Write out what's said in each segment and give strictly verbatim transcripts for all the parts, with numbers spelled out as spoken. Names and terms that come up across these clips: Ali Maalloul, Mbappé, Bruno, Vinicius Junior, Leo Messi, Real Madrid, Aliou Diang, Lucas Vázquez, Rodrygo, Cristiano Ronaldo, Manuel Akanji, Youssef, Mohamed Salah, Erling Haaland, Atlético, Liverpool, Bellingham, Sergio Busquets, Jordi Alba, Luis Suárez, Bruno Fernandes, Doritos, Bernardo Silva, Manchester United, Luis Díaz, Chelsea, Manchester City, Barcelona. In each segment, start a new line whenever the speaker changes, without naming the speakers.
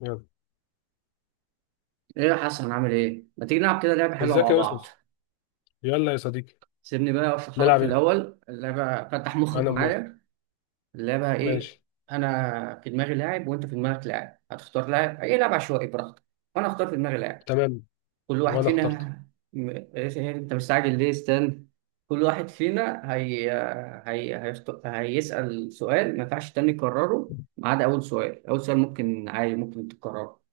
يلا.
ايه يا حسن عامل ايه؟ ما تيجي نلعب كده لعبة حلوة
ازيك
مع
يا
بعض.
يوسف؟ يلا يا صديقي.
سيبني بقى اشرح لك في
نلعب ايه؟
الأول اللعبة، فتح مخك
انا موافق.
معايا. اللعبة ايه؟
ماشي.
أنا في دماغي لاعب وأنت في دماغك لاعب، هتختار لاعب أي لاعب عشوائي براحتك، وأنا هختار في دماغي لاعب.
تمام.
كل واحد
وانا
فينا
اخترت.
م... إيه إيه، إيه، أنت مستعجل ليه؟ استنى. كل واحد فينا هي... هي... هيخت... هيسأل سؤال ما ينفعش تاني يكرره ما عدا أول سؤال. أول سؤال ممكن عادي، ممكن تكرره.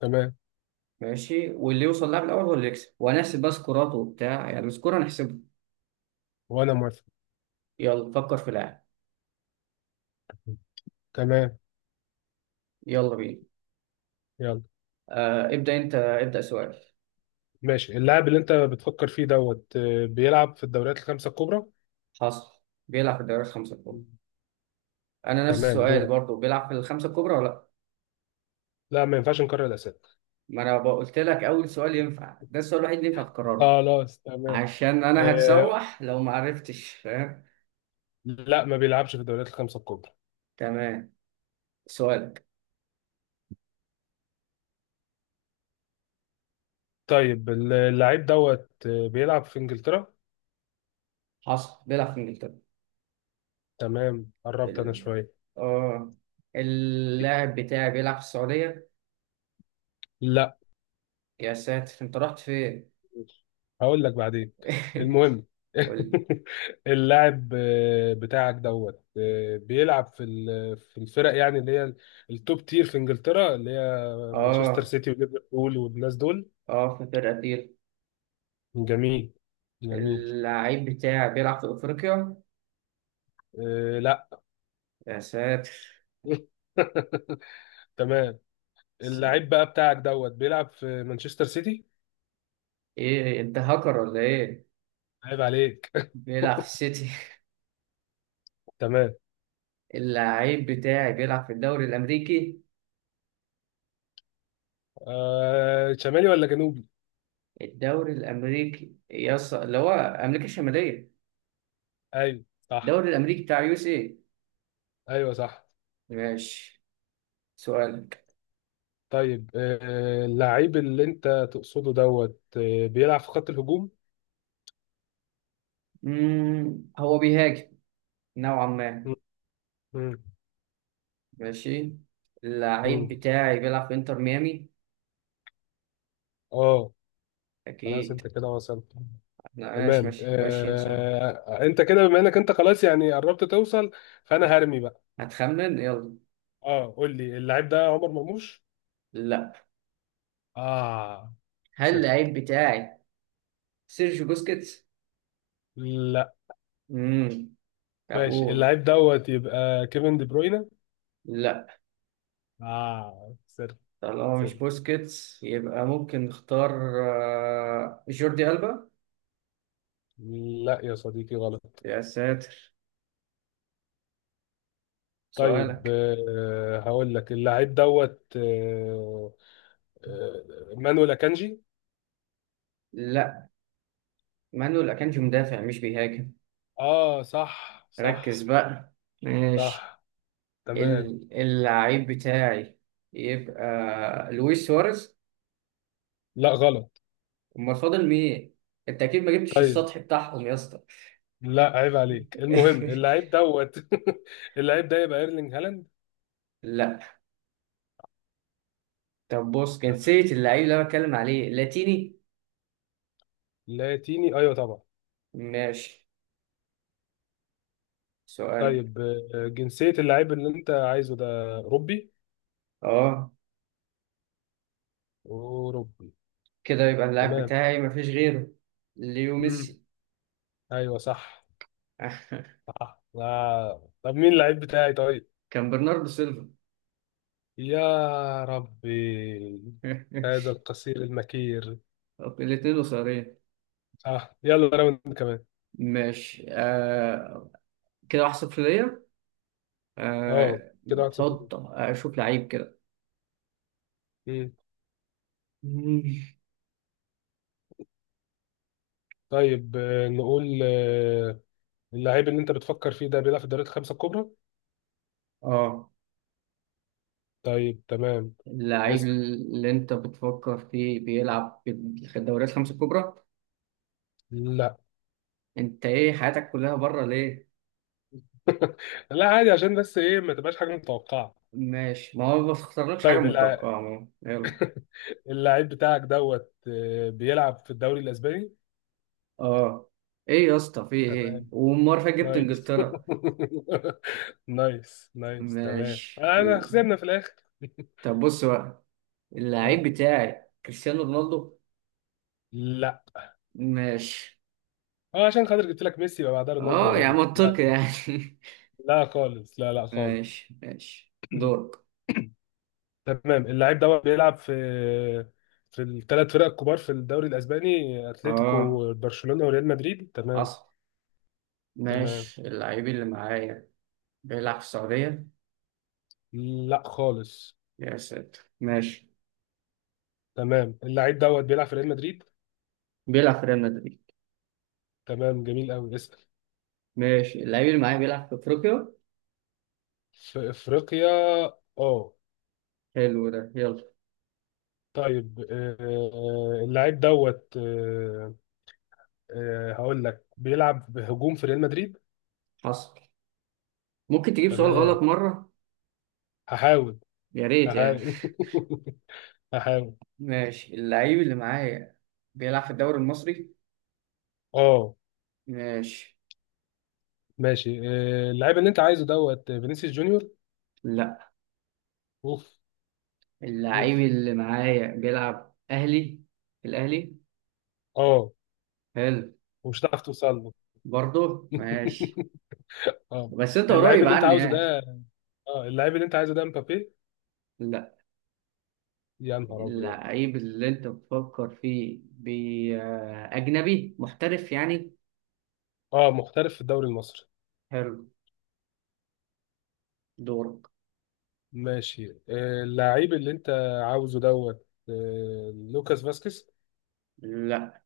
تمام.
ماشي، واللي يوصل لاعب الاول هو اللي يكسب، وهنحسب بقى سكورات وبتاع، يعني السكور هنحسبه.
وانا موافق.
يلا فكر في لاعب.
تمام.
يلا بينا.
يلا.
آه ابدا، انت ابدا سؤال.
ماشي. اللاعب اللي انت بتفكر فيه دوت آه، بيلعب في الدوريات الخمسة الكبرى.
حصل، بيلعب في الدوري الخمسه الكبرى. انا نفس
تمام
السؤال
دورك.
برضو، بيلعب في الخمسه الكبرى ولا لا؟
لا ما ينفعش نكرر الاسئله.
ما انا بقى قلت لك اول سؤال ينفع، ده السؤال الوحيد اللي ينفع تكرره.
خلاص تمام.
عشان انا
آه.
هتسوح لو ما عرفتش، فاهم؟
لا ما بيلعبش في الدوريات الخمسة الكبرى.
تمام. سؤالك.
طيب اللاعب دوت آه، بيلعب في انجلترا.
حصل، بيلعب في انجلترا.
تمام قربت انا
ال...
شويه.
اه، اللاعب بتاعي بيلعب في السعوديه.
لا.
يا ساتر، انت رحت فين؟
هقول لك بعدين. المهم.
قول.
اللاعب آه، بتاعك دوت آه، بيلعب في ال- في الفرق يعني اللي هي التوب تير في انجلترا اللي هي مانشستر
اه
سيتي وليفربول والناس دول.
اه، فاكر قتيل.
جميل جميل.
اللعيب بتاع بيلعب في افريقيا.
آه، لا
يا ساتر.
تمام
س-
اللاعب بقى بتاعك دوت بيلعب في مانشستر سيتي.
ايه، انت هاكر ولا ايه؟
عيب عليك.
بيلعب في السيتي.
تمام.
اللعيب بتاعي بيلعب في الدوري الامريكي.
آه، شمالي ولا جنوبي؟
الدوري الامريكي يص... اللي هو امريكا الشماليه.
ايوه صح.
الدوري الامريكي بتاع يو اس اي.
ايوه صح.
ماشي. سؤالك.
طيب آه، اللعيب اللي انت تقصده دوت آه، بيلعب في خط الهجوم.
مم، هو بيهاجم نوعا ما.
مم، مم،
ماشي. اللعيب
مم.
بتاعي بيلعب في انتر ميامي.
اه. خلاص
اكيد.
انت كده وصلت.
لا، ماشي
تمام
ماشي ماشي انسى.
آه، انت كده بما انك انت خلاص يعني قربت توصل فانا هرمي بقى.
هتخمن يلا.
اه قول لي اللعيب ده عمر مرموش.
لا.
اه
هل
سر.
اللعيب بتاعي سيرجيو بوسكيتس؟
لا
امم، طب
ماشي
قول.
اللعيب دوت يبقى كيفن دي بروينا.
لا.
اه سر
طالما
سر.
مش بوسكيتس يبقى ممكن نختار. آه، جوردي ألبا.
لا يا صديقي غلط.
يا ساتر.
طيب
سؤالك.
آه، هقول لك اللعيب دوت آه، آه، مانويل اكانجي.
لا، مانويل أكانجي مدافع مش بيهاجم.
اه صح
ركز
صح
بقى. ماشي.
صح تمام.
ال- اللعيب بتاعي يبقى لويس سواريز.
لا غلط.
امال فاضل مين؟ انت اكيد ما جبتش
طيب
السطح بتاعهم يا اسطى.
لا عيب عليك المهم اللعيب دوت اللعيب ده يبقى ايرلينج هالاند.
لا. طب بص،
لا.
جنسية اللعيب اللي أنا بتكلم عليه لاتيني.
لاتيني ايوه طبعا.
ماشي. سؤال.
طيب آه، جنسية اللعيب اللي انت عايزه ده اوروبي؟
اه،
اوروبي.
كده يبقى اللاعب
تمام.
بتاعي مفيش غيره، ليو
مم.
ميسي.
ايوه صح. صح آه. طب مين اللعيب بتاعي طيب؟
كان برناردو سيلفا.
يا ربي. هذا القصير المكير.
طب الاتنين قصيرين.
اه يلا راوند كمان.
ماشي آه. كده واحد صفر ليا.
اه
آه،
كده واحد صفر.
حط اشوف لعيب كده.
امم
مم.
طيب آه، نقول آه، اللعيب اللي انت بتفكر فيه ده بيلعب في الدوريات الخمسه الكبرى.
اه،
طيب تمام.
اللعيب
اسال.
اللي انت بتفكر فيه بيلعب في الدوريات الخمسة الكبرى.
لا.
انت ايه حياتك كلها بره ليه؟
لا عادي عشان بس ايه ما تبقاش حاجه متوقعه.
ماشي، ما هو ما بختارلكش حاجة
طيب اللع-
متوقعة. ما هو. يلا.
اللعيب بتاعك دوت آه، بيلعب في الدوري الاسباني.
اه. ايه يا اسطى في ايه؟
تمام
والمرة اللي فاتت جبت
نايس.
انجلترا.
نايس نايس تمام
ماشي.
انا خسرنا في الاخر.
طب بص بقى،
آه،
اللعيب بتاعي كريستيانو رونالدو.
لا
ماشي.
اه عشان خاطر جبت لك ميسي يبقى بعدها رونالدو يا
اه، يعني
راجل لا.
منطقي يعني.
لا خالص لا لا خالص.
ماشي ماشي، دورك.
تمام اللاعب ده بيلعب في في الثلاث فرق الكبار في الدوري الاسباني
اه،
اتلتيكو برشلونة وريال مدريد تمام.
حصل.
تمام
ماشي، اللعيب اللي معايا بيلعب في السعودية.
لا خالص.
يا ساتر، ماشي.
تمام اللاعب دوت بيلعب في ريال مدريد.
بيلعب في ريال مدريد.
تمام جميل قوي اسأل.
ماشي، اللعيب اللي معايا بيلعب في افريقيا.
في افريقيا اه.
حلو ده، يلا.
طيب آه، اللاعب دوت آه، آه، هقول لك بيلعب بهجوم في ريال مدريد.
حصل. ممكن تجيب سؤال
تمام
غلط مرة؟
هحاول
يا ريت يعني.
هحاول هحاول.
ماشي، اللعيب اللي معايا بيلعب في الدوري المصري.
اه
ماشي.
ماشي آه، اللاعب اللي انت عايزه دوت فينيسيوس جونيور.
لا،
اوف
اللعيب
اوف
اللي معايا بيلعب أهلي، في الأهلي.
اه.
حلو.
ومش هتعرف توصل له.
برضه ماشي.
اه
بس أنت
اللعيب
قريب
اللي انت
عني
عاوزه
يعني.
ده اه اللعيب اللي انت عايزه ده مبابي.
لا،
يا نهار ابيض.
اللعيب اللي أنت بتفكر فيه بي آه، أجنبي محترف يعني.
اه محترف في الدوري المصري.
حلو. دورك.
ماشي آه، اللعيب اللي انت عاوزه دوت آه، لوكاس فاسكيز.
لا،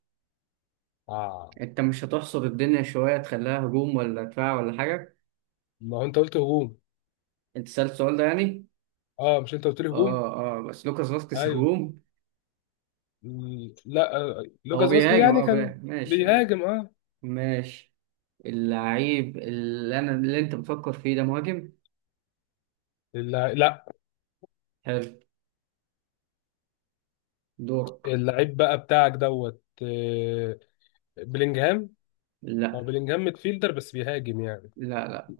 اه
أنت مش هتحصر الدنيا شوية؟ تخليها هجوم ولا دفاع ولا حاجة.
ما هو انت قلت هجوم.
أنت سألت السؤال ده يعني.
اه مش انت قلت لي هجوم.
اه اه، بس لوكاس فاسكيز
ايوه.
هجوم.
م- لا آه،
هو
لوكاس فاسكيز
بيهاجم
يعني
اه
كان.
بي- ماشي ماشي.
بيهاجم اه.
ماشي. اللعيب اللي انا اللي انت بتفكر فيه ده مهاجم.
اللع... لا
حلو. دورك.
اللعيب بقى بتاعك دوت آه، بلينجهام هو
لا
بلينجهام ميدفيلدر بس بيهاجم يعني.
لا. لا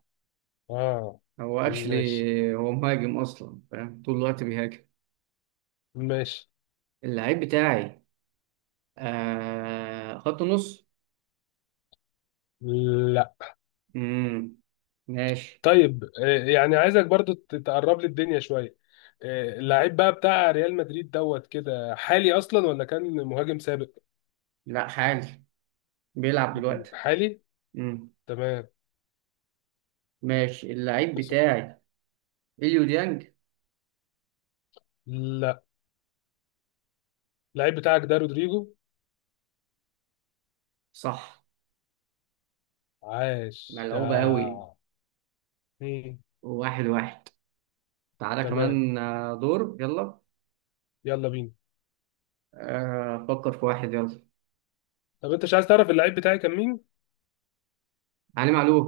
اه.
هو اكشلي
ماشي
هو مهاجم اصلا، فاهم؟ طول الوقت بيهاجم.
ماشي.
اللعيب بتاعي آه خط نص.
لا.
امم. ماشي.
طيب آه، يعني عايزك برضو ت- تقرب لي الدنيا شوية. آه، اللعيب بقى بتاع ريال مدريد دوت كده حالي اصلا ولا كان مهاجم سابق؟
لا حالي، بيلعب دلوقتي.
حالي.
امم.
تمام.
ماشي. اللعيب بتاعي اليو ديانج.
لا اللعيب بتاعك ده رودريجو.
صح.
عاش
ملعوبة قوي.
آه. مم.
واحد واحد. تعالى
تمام.
كمان آه، دور يلا.
يلا بينا.
آه، فكر في واحد يلا.
طب انت مش عايز تعرف اللعيب بتاعي كان مين؟
علي معلول.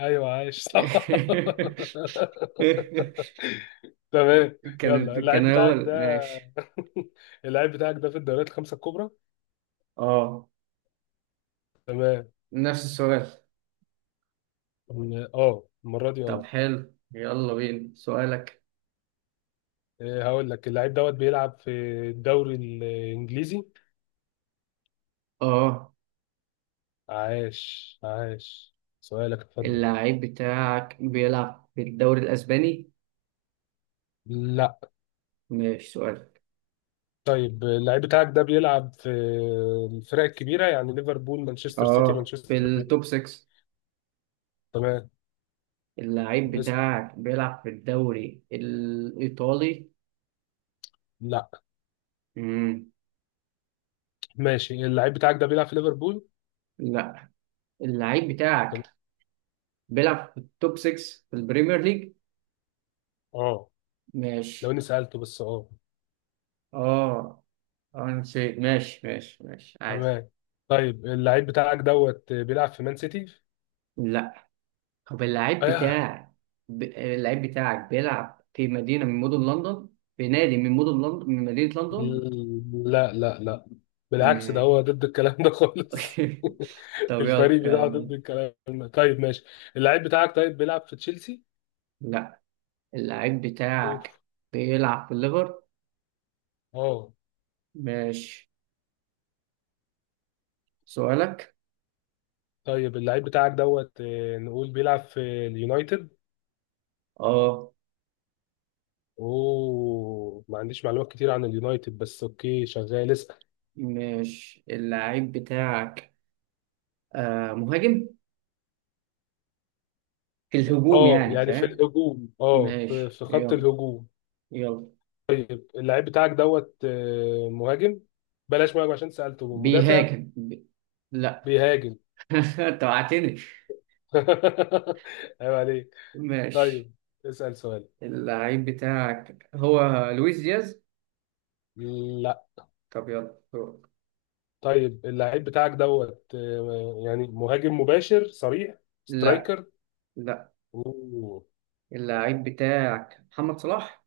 ايوه عايش صح. تمام. يلا
كان كان
اللعيب بتاعك
اول
ده
ماشي.
اللعيب بتاعك ده في الدوريات الخمسة الكبرى.
اه،
تمام.
نفس السؤال.
اه المره دي
طب
اه.
حلو، يلا بينا سؤالك.
إيه، هقول لك اللعيب دوت بيلعب في الدوري الانجليزي.
اه،
عاش عاش. سؤالك اتفضل.
اللعيب بتاعك بيلعب في الدوري الاسباني؟
لا.
ماشي سؤال.
طيب اللعيب بتاعك ده بيلعب في الفرق الكبيره يعني ليفربول مانشستر سيتي
اه، في
مانشستر.
التوب ستة.
تمام.
اللعيب
اسأل.
بتاعك بيلعب في الدوري الايطالي؟
لا.
امم.
ماشي اللعيب بتاعك ده بيلعب في ليفربول.
لا، اللعيب
تمام
بتاعك بيلعب في التوب ستة في البريمير ليج.
اه. لو
ماشي.
اني سالته بس اه.
اه. آه، انا نسيت. ماشي ماشي ماشي عادي.
تمام. طيب اللعيب بتاعك دوت بيلعب في مان سيتي.
لا. طب اللاعب
ايوه.
بتاعك ب... اللاعب بتاعك بيلعب في مدينة من مدن لندن، في نادي من مدن لندن، من مدينة لندن.
مم، لا لا لا. بالعكس ده
ماشي.
هو ضد الكلام ده خالص.
طب يلا
الفريق بتاعه
يلا.
ضد الكلام ده طيب ماشي. اللعيب بتاعك طيب بيلعب في تشيلسي.
لا، اللاعب
اوف.
بتاعك بيلعب في الليفر.
اه.
ماشي. سؤالك.
طيب اللعيب بتاعك دوت آه، نقول بيلعب في اليونايتد.
اه.
اوه ما عنديش معلومات كتير عن اليونايتد بس اوكي شغال اسال.
ماشي، اللاعب بتاعك آه مهاجم، في الهجوم
اه
يعني
يعني في
فاهم.
الهجوم اه في
ماشي
في خط
يلا.
الهجوم.
يلا.
طيب اللعيب بتاعك دوت آه، مهاجم بلاش مهاجم عشان سألته مدافع.
بيهاجم بي... لا.
بيهاجم.
انت وقعتني.
عيب عليك.
ماشي.
طيب اسأل سؤال.
اللعيب بتاعك هو لويس دياز.
لا.
طب يلا دورك.
طيب اللعيب بتاعك دوت آه، يعني مهاجم مباشر صريح
لا.
سترايكر.
لا،
اوه.
اللعيب بتاعك محمد صلاح.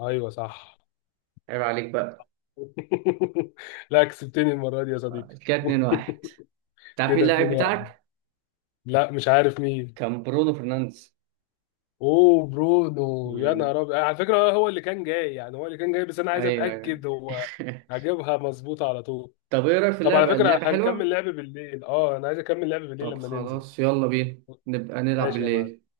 ايوه صح.
عيب عليك بقى.
لا كسبتني المرة دي يا صديقي.
كده اتنين واحد. تعرف مين
كده
اللعيب
اتنين واحد.
بتاعك؟
لا مش عارف مين.
كان برونو فرنانديز.
اوه برونو يا
مم.
نهار ابيض على فكرة آه، هو اللي كان جاي يعني هو اللي كان جاي بس انا عايز
ايوه ايوه.
اتأكد هو. هجيبها مظبوطة على طول.
طب ايه رايك في
طب على
اللعبه؟
فكرة
اللعبه
هنكمل
حلوه.
لعب بالليل اه انا عايز اكمل لعب بالليل
طب
لما ننزل.
خلاص، يلا بينا نبقى نلعب
ماشي يا معلم.
بالليل.